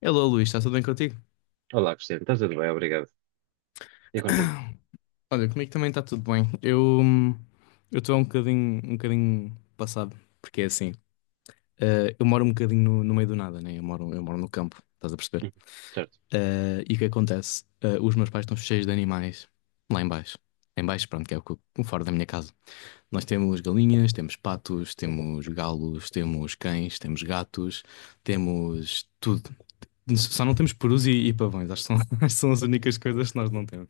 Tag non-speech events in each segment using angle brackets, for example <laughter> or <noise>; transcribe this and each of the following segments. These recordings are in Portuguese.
Hello, Luís, está tudo bem contigo? Olá, Cristiano, está tudo bem? Obrigado. E contigo? <coughs> Olha, comigo também está tudo bem. Eu estou um bocadinho passado, porque é assim, eu moro um bocadinho no meio do nada, né? Eu moro no campo, estás a perceber? Uhum. Certo. E o que acontece? Os meus pais estão cheios de animais lá em baixo. Em baixo, pronto, que é o fora da minha casa. Nós temos galinhas, temos patos, temos galos, temos cães, temos gatos, temos tudo. Só não temos perus e pavões, acho que são, <laughs> acho que são as únicas coisas que nós não temos.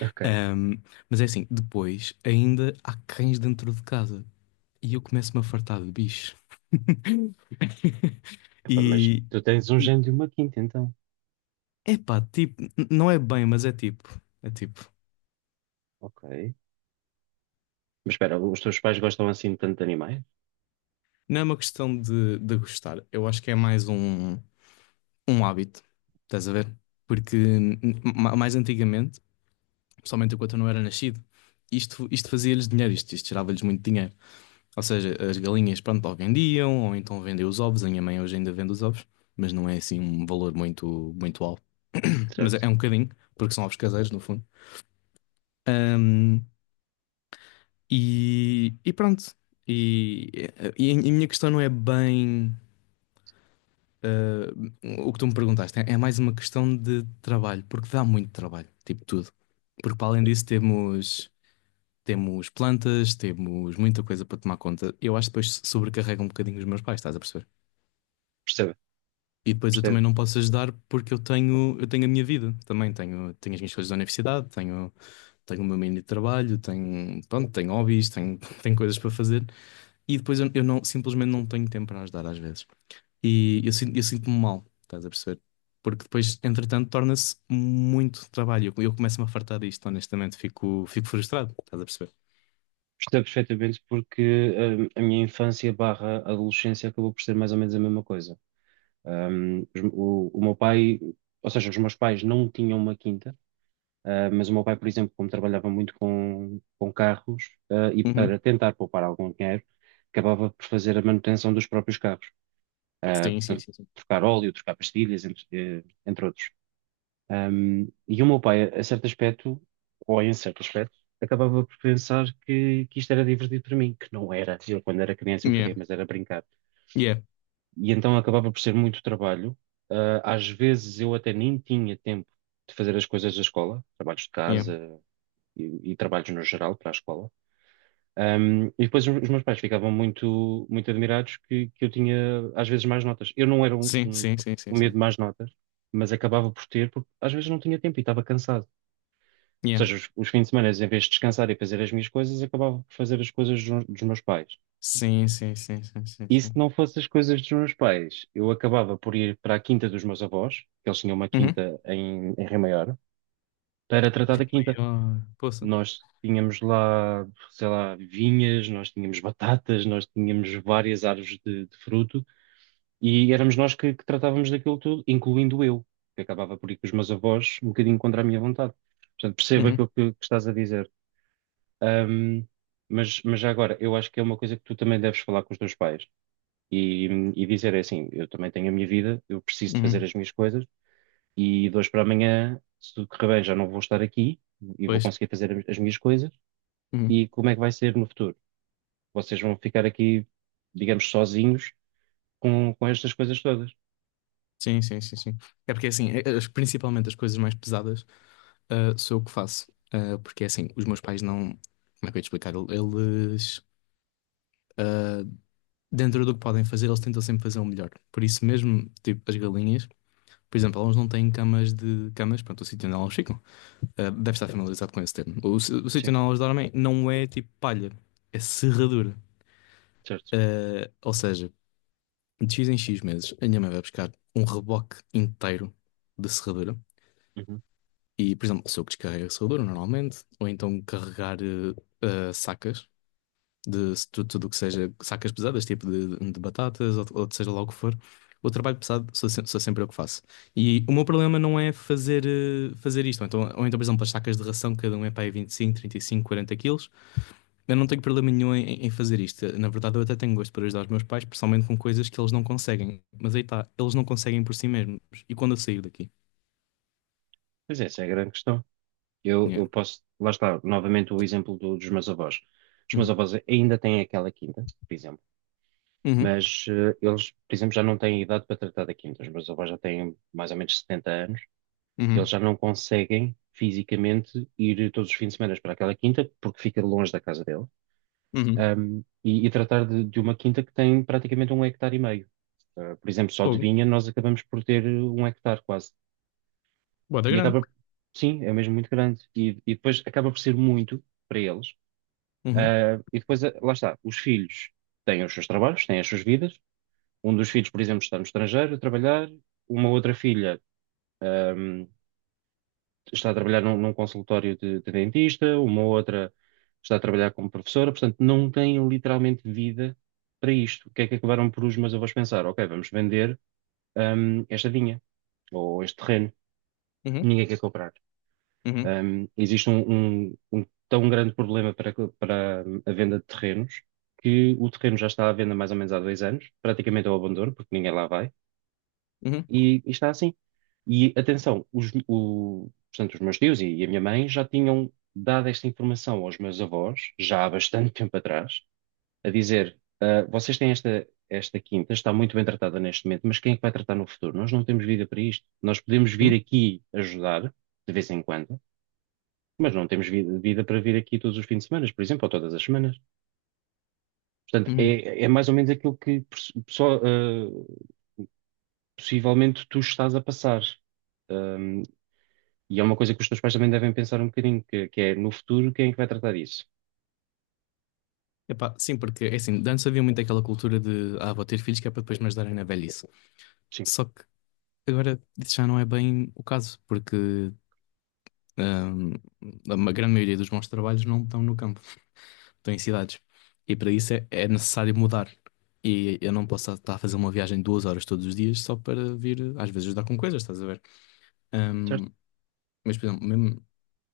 Ok. Ahm, mas é assim, depois ainda há cães dentro de casa e eu começo-me a fartar de bicho. <laughs> Epá, mas E, tu tens um e gênio e uma quinta, então. epá, tipo, não é bem, mas é tipo, Ok. Mas espera, os teus pais gostam assim tanto de animais? não é uma questão de gostar. Eu acho que é mais um hábito, estás a ver? Porque mais antigamente, principalmente enquanto eu não era nascido, isto fazia-lhes dinheiro, isto gerava-lhes muito dinheiro. Ou seja, as galinhas, pronto, ou vendiam, ou então vendem os ovos. A minha mãe hoje ainda vende os ovos, mas não é assim um valor muito, muito alto. <coughs> <clears throat> Mas é, Certo. é um bocadinho, porque são ovos caseiros, no fundo. Ahm, e pronto. E, e, a minha questão não é bem, ah, o que tu me perguntaste. É mais uma questão de trabalho, porque dá muito trabalho, tipo tudo. Porque para além disso temos plantas, temos muita coisa para tomar conta. Eu acho que depois sobrecarrega um bocadinho os meus pais, estás a perceber? Percebo, E depois eu percebo. também não posso ajudar porque eu tenho a minha vida também. Tenho as minhas coisas da universidade, tenho o meu meio de trabalho, tenho, pronto, tenho hobbies, tenho, <laughs> tenho coisas para fazer. E depois eu não, simplesmente não tenho tempo para ajudar às vezes. E eu sinto-me mal, estás a perceber? Porque depois, entretanto, torna-se muito trabalho. Eu começo-me a fartar disto, honestamente. Fico frustrado, estás a perceber? Percebo perfeitamente porque a minha infância barra adolescência acabou por ser mais ou menos a mesma coisa. O meu pai, ou seja, os meus pais não tinham uma quinta, mas o meu pai, por exemplo, como trabalhava muito com carros, e para Uhum. tentar poupar algum dinheiro, acabava por fazer a manutenção dos próprios carros. Sim, sim, Portanto, sim, sim. trocar óleo, trocar pastilhas, entre outros. E o meu pai, a certo aspecto, ou em certo aspecto, acabava por pensar que isto era divertido para mim, que não era. Eu, quando era criança, eu Yeah, queria, mas era brincar. yeah, E então acabava por ser muito trabalho. Às vezes eu até nem tinha tempo de fazer as coisas da escola, trabalhos de yeah. casa e trabalhos no geral para a escola. E depois os meus pais ficavam muito, muito admirados que eu tinha, às vezes, mais notas. Eu não era um, Sim, um, sim, sim, sim, um medo sim. de mais notas, mas acabava por ter, porque às vezes não tinha tempo e estava cansado. Ou Yeah. seja, os fins de semana, em vez de descansar e fazer as minhas coisas, acabava por fazer as coisas dos meus pais. Sim, sim, sim, sim, sim, E se sim. não fosse as coisas dos meus pais, eu acabava por ir para a quinta dos meus avós, que eles tinham uma Uhum. quinta em Rio Maior, para tratar da quinta. Eu, poxa. Nós tínhamos lá, sei lá, vinhas, nós tínhamos batatas, nós tínhamos várias árvores de fruto e éramos nós que tratávamos daquilo tudo, incluindo eu, que acabava por ir com os meus avós um bocadinho contra a minha vontade. Portanto, percebo Uhum, aquilo que estás a dizer. Ahm, mas já agora, eu acho que é uma coisa que tu também deves falar com os teus pais e, e dizer é assim: eu também tenho a minha vida, eu preciso de fazer uhum. as minhas coisas e de hoje para amanhã, se tudo correr bem, já não vou estar aqui e vou Pois. conseguir fazer as minhas coisas Uhum. e como é que vai ser no futuro? Vocês vão ficar aqui, digamos, sozinhos com estas coisas todas. Sim, sim, sim, sim. É porque assim, principalmente as coisas mais pesadas, sou eu que faço. Porque assim, os meus pais não. Como é que eu ia te explicar? Eles, dentro do que podem fazer, eles tentam sempre fazer o melhor. Por isso mesmo, tipo, as galinhas, por exemplo, elas não têm camas de camas, pronto, o sítio onde elas ficam. Deve estar familiarizado com esse termo. O sítio Sim, onde elas dormem não é tipo palha, é serradura. certo. Ou seja, de X em X meses, a minha mãe vai buscar um reboque inteiro de serradura. Uhum. E, por exemplo, sou eu que descarrego a serradura normalmente, ou então carregar sacas de se tu- tudo o que seja sacas pesadas, tipo de batatas ou de seja lá o que for. O trabalho pesado sou, se- sou sempre eu que faço. E o meu problema não é fazer isto. Ou então, por exemplo, as sacas de ração, cada um é para aí 25, 35, 40 quilos. Eu não tenho problema nenhum em fazer isto. Na verdade, eu até tenho gosto por ajudar os meus pais, principalmente com coisas que eles não conseguem. Mas aí está, eles não conseguem por si mesmos. E quando eu sair daqui? Pois é, essa é a grande questão. Eu, Yeah. eu posso, lá está, novamente o exemplo dos meus avós. Os meus Uhum. avós ainda têm aquela quinta, por exemplo, Uhum. mas eles, por exemplo, já não têm idade para tratar da quinta. Os meus avós já têm mais ou menos 70 anos, eles Uhum. já não conseguem fisicamente ir todos os fins de semana para aquela quinta porque fica longe da casa deles, Uhum. E tratar de uma quinta que tem praticamente um hectare e meio. Por exemplo, só de Fogo. vinha nós acabamos por ter um hectare quase. Bota E grande. acaba, sim, é mesmo muito grande. E depois acaba por ser muito para eles. Uhum. E depois, lá está, os filhos têm os seus trabalhos, têm as suas vidas. Um dos filhos, por exemplo, está no estrangeiro a trabalhar. Uma outra filha, um, está a trabalhar num consultório de dentista, uma outra está a trabalhar como professora, portanto, não têm literalmente vida para isto. O que é que acabaram por os meus avós pensar? Ok, vamos vender, esta vinha ou este terreno, Uhum. ninguém quer comprar. Uhum. Existe um, um tão grande problema para a venda de terrenos que o terreno já está à venda mais ou menos há 2 anos, praticamente ao abandono, porque ninguém lá vai Uhum. e está assim. E atenção, portanto, os meus tios e a minha mãe já tinham dado esta informação aos meus avós, já há bastante <laughs> tempo atrás, a dizer: "Ah, vocês têm esta quinta, está muito bem tratada neste momento, mas quem é que vai tratar no futuro? Nós não temos vida para isto. Nós podemos vir Uhum. aqui ajudar, de vez em quando, mas não temos vida, vida para vir aqui todos os fins de semana, por exemplo, ou todas as semanas." Portanto, Uhum. é mais ou menos aquilo que possivelmente tu estás a passar. Hum, E é uma coisa que os teus pais também devem pensar um bocadinho, que é no futuro quem é que vai tratar isso? Epá, sim, porque é assim, de antes havia muito aquela cultura de vou ter filhos que é para depois me ajudarem na velhice. Sim, Só que agora isso já não é bem o caso, porque ahm, grande maioria dos bons trabalhos não estão no campo. Estou em cidades. E para isso é necessário mudar. E eu não posso estar a fazer uma viagem de 2 horas todos os dias só para vir, às vezes, ajudar com coisas, estás a ver? Ahm, certo? mas, por exemplo, mesmo,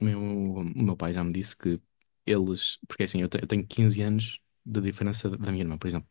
o meu pai já me disse que eles. Porque assim, eu tenho 15 anos de diferença da minha irmã, por exemplo.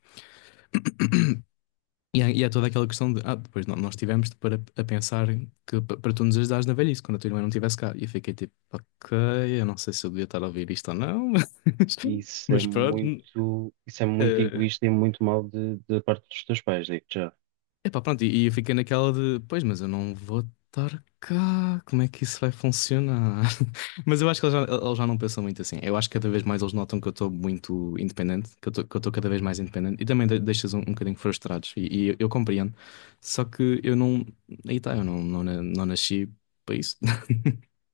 E há toda aquela questão de. Depois nós tivemos para a pensar que para tu nos ajudares na velhice, quando a tua irmã não estivesse cá. E eu fiquei tipo, ok, eu não sei se eu devia estar a ouvir isto ou não, <laughs> mas, mas pronto. Isso é muito eh, egoísta e muito mau da parte dos teus pais, digo-te já. Epá, pronto, e eu fiquei naquela de, pois, mas eu não vou estar cá, como é que isso vai funcionar? <laughs> Mas eu acho que eles já não pensam muito assim. Eu acho que cada vez mais eles notam que eu estou muito independente, que eu estou cada vez mais independente e também deixas um bocadinho frustrados, e eu compreendo. Só que eu não, aí está, eu não, não, não nasci para isso. <laughs>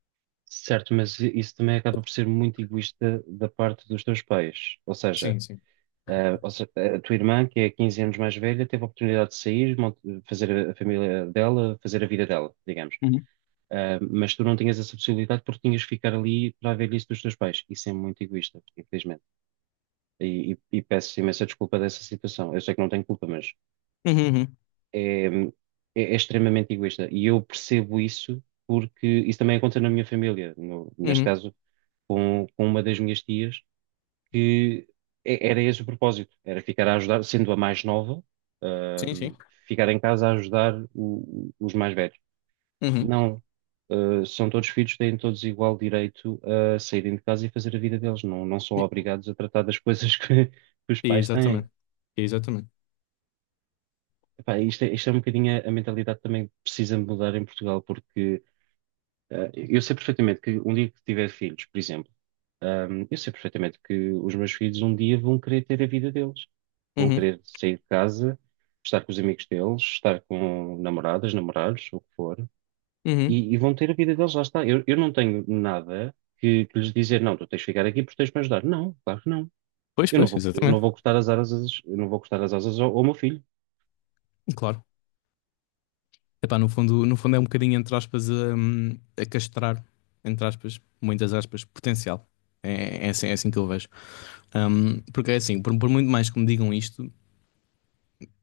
Certo, mas isso também acaba por ser muito egoísta da parte dos teus pais. Ou seja, Sim, sim. a, ou se- a tua irmã, que é 15 anos mais velha, teve a oportunidade de sair, fazer a família dela, fazer a vida dela, digamos. Uhum. Ah, mas tu não tinhas essa possibilidade porque tinhas que ficar ali para a velhice dos teus pais. Isso é muito egoísta, infelizmente. E peço imensa desculpa dessa situação. Eu sei que não tenho culpa, mas Uhum, uhum, é, é- é extremamente egoísta. E eu percebo isso porque isso também aconteceu na minha família, neste uhum. caso com uma das minhas tias, que era esse o propósito, era ficar a ajudar, sendo a mais nova, Sim, sim. ahm, ficar em casa a ajudar os mais velhos. Uhum. Não. São todos filhos, têm todos igual direito a saírem de casa e fazer a vida deles. Não, não são obrigados a tratar das <laughs> coisas que os pais têm. Exatamente. Exatamente. Epá, isto é um bocadinho a mentalidade também que precisa mudar em Portugal, porque eu sei perfeitamente que um dia que tiver filhos, por exemplo, eu sei perfeitamente que os meus filhos um dia vão querer ter a vida deles, vão Uhum, querer sair de casa, estar com os amigos deles, estar com namoradas, namorados, o que for, uhum. e vão ter a vida deles, lá está. Eu não tenho nada que lhes dizer, não, tu tens de ficar aqui porque tens de me ajudar. Não, claro que não. Pois, Eu não pois, vou, eu não exatamente. vou cortar as asas, eu não vou cortar as asas ao meu filho. Claro. Epá, no fundo, no fundo é um bocadinho, entre aspas, a, castrar, entre aspas, muitas aspas, potencial. É assim, é assim que eu vejo. Porque é assim, por muito mais que me digam isto,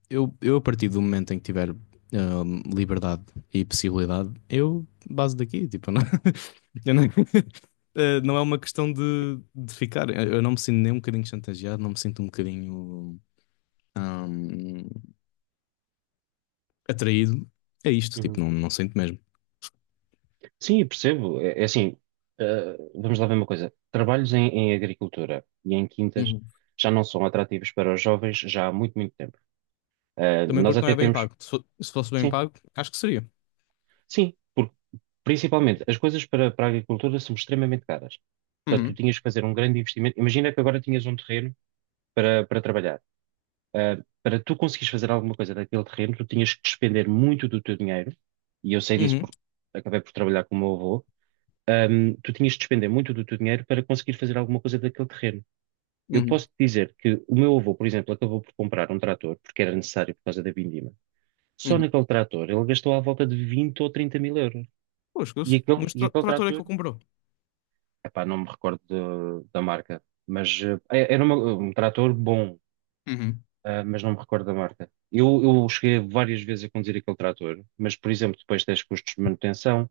eu a partir do momento em que tiver liberdade e possibilidade, eu baso daqui, tipo, não, <laughs> eu não, <laughs> não é uma questão de ficar. Eu não me sinto nem um bocadinho chantageado, não me sinto um bocadinho hum, atraído. É isto, tipo, não, não sinto mesmo. Sim, eu percebo. É assim, vamos lá ver uma coisa. Trabalhos em agricultura e em quintas já não são atrativos para os jovens já há muito, muito tempo. Também Nós porque não até é bem temos, pago. Se fosse bem sim, pago, acho que seria. sim, porque principalmente as coisas para a agricultura são extremamente caras. Portanto, tu Uhum, tinhas que fazer um grande investimento. Imagina que agora tinhas um terreno para trabalhar. Eh, Para tu conseguires fazer alguma coisa daquele terreno, tu tinhas que despender muito do teu dinheiro, e eu sei disso Uhum, porque acabei por trabalhar com o meu avô, tu tinhas de despender muito do teu dinheiro para conseguir fazer alguma coisa daquele terreno. Eu uhum, posso te dizer que o meu avô, por exemplo, acabou por comprar um trator porque era necessário por causa da vindima. Só uhum. naquele trator ele gastou à volta de 20 ou 30 mil euros. Pô, E esquece. aquele, Mas e tra aquele trator é que trator, ele comprou. epá, não me recordo da marca, mas um trator bom, Uhum. Mas não me recordo da marca. Eu cheguei várias vezes a conduzir aquele trator, mas, por exemplo, depois tens custos de manutenção,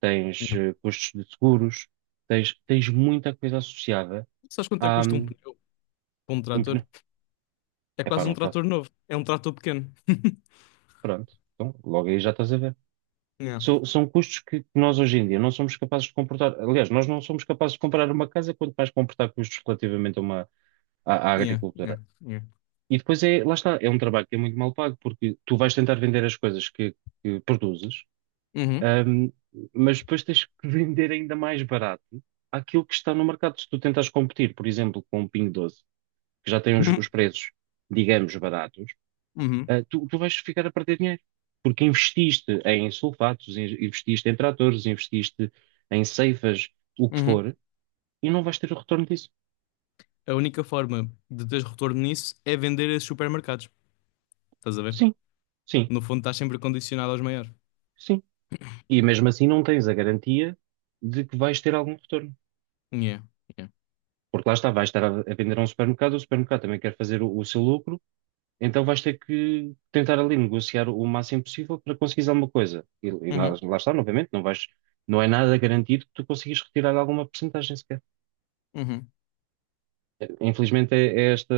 tens Yeah. Custos de seguros, tens muita coisa associada Sabes quanto é que há custa um pneu para um um trator? pneu. É Epá, quase um não trator faço. novo. É um trator pequeno. <laughs> Pronto, então logo aí já estás a ver. Yeah, São custos que nós hoje em dia não somos capazes de comportar. Aliás, nós não somos capazes de comprar uma casa, quanto mais comportar custos relativamente à yeah, yeah, agricultura. yeah. E depois é, lá está, é um trabalho que é muito mal pago, porque tu vais tentar vender as coisas que produzes, Uhum, hum, mas depois tens que <laughs> vender ainda mais barato aquilo que está no mercado. Se tu tentas competir, por exemplo, com o Pingo Doce, que já tem os uhum, preços, digamos, baratos, uhum, tu vais ficar a perder dinheiro. Porque investiste em sulfatos, investiste em tratores, investiste em ceifas, o que uhum. for, e não vais ter o retorno disso. A única forma de teres retorno nisso é vender esses supermercados. Estás a ver? Sim, sim, No fundo, estás sempre condicionado aos maiores. sim. E mesmo assim não tens a garantia de que vais ter algum retorno. Yeah, yeah. Porque lá está, vais estar a vender a um supermercado, o supermercado também quer fazer o seu lucro, então vais ter que tentar ali negociar o máximo possível para conseguir alguma coisa. E lá, Uhum, lá está, novamente, não é nada garantido que tu consigas retirar alguma porcentagem sequer. uhum, Infelizmente é esta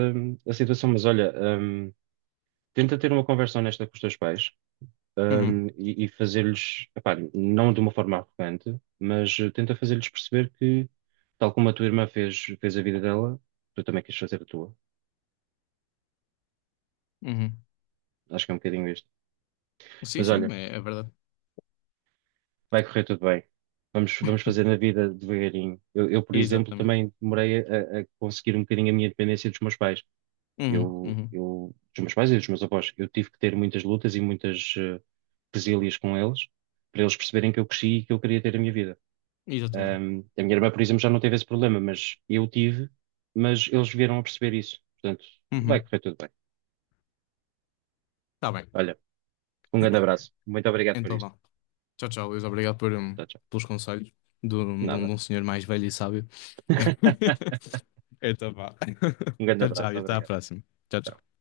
a situação, mas olha, tenta ter uma conversa honesta com os teus pais, uhum, e fazer-lhes, epá, não de uma forma arrogante, mas tenta fazer-lhes perceber que, tal como a tua irmã fez, fez a vida dela, tu também queres fazer a tua. uhum. Acho que é um bocadinho isto. Sim, Mas sim, olha, é verdade. vai correr tudo bem. Vamos fazer na vida devagarinho. Eu, por exemplo, Exatamente. também demorei a conseguir um bocadinho a minha independência dos meus pais. Uhum, Eu, uhum. eu, dos meus pais e dos meus avós, eu tive que ter muitas lutas e muitas resílias com eles, para eles perceberem que eu cresci e que eu queria ter a minha vida. Exatamente. A minha irmã, por exemplo, já não teve esse problema, mas eu tive, mas eles vieram a perceber isso. Portanto, vai Uhum. correr tudo bem. Tá bem. Olha, um grande abraço. Muito obrigado por Então isto. vá. Tchau, tchau, Luís. Obrigado Tchau, tchau. pelos conselhos de, um de um- de Nada. um senhor mais velho e sábio. <laughs> <laughs> Então vá. <laughs> Um grande Tchau, tchau. abraço. E até à Obrigado. próxima. Tchau, tchau.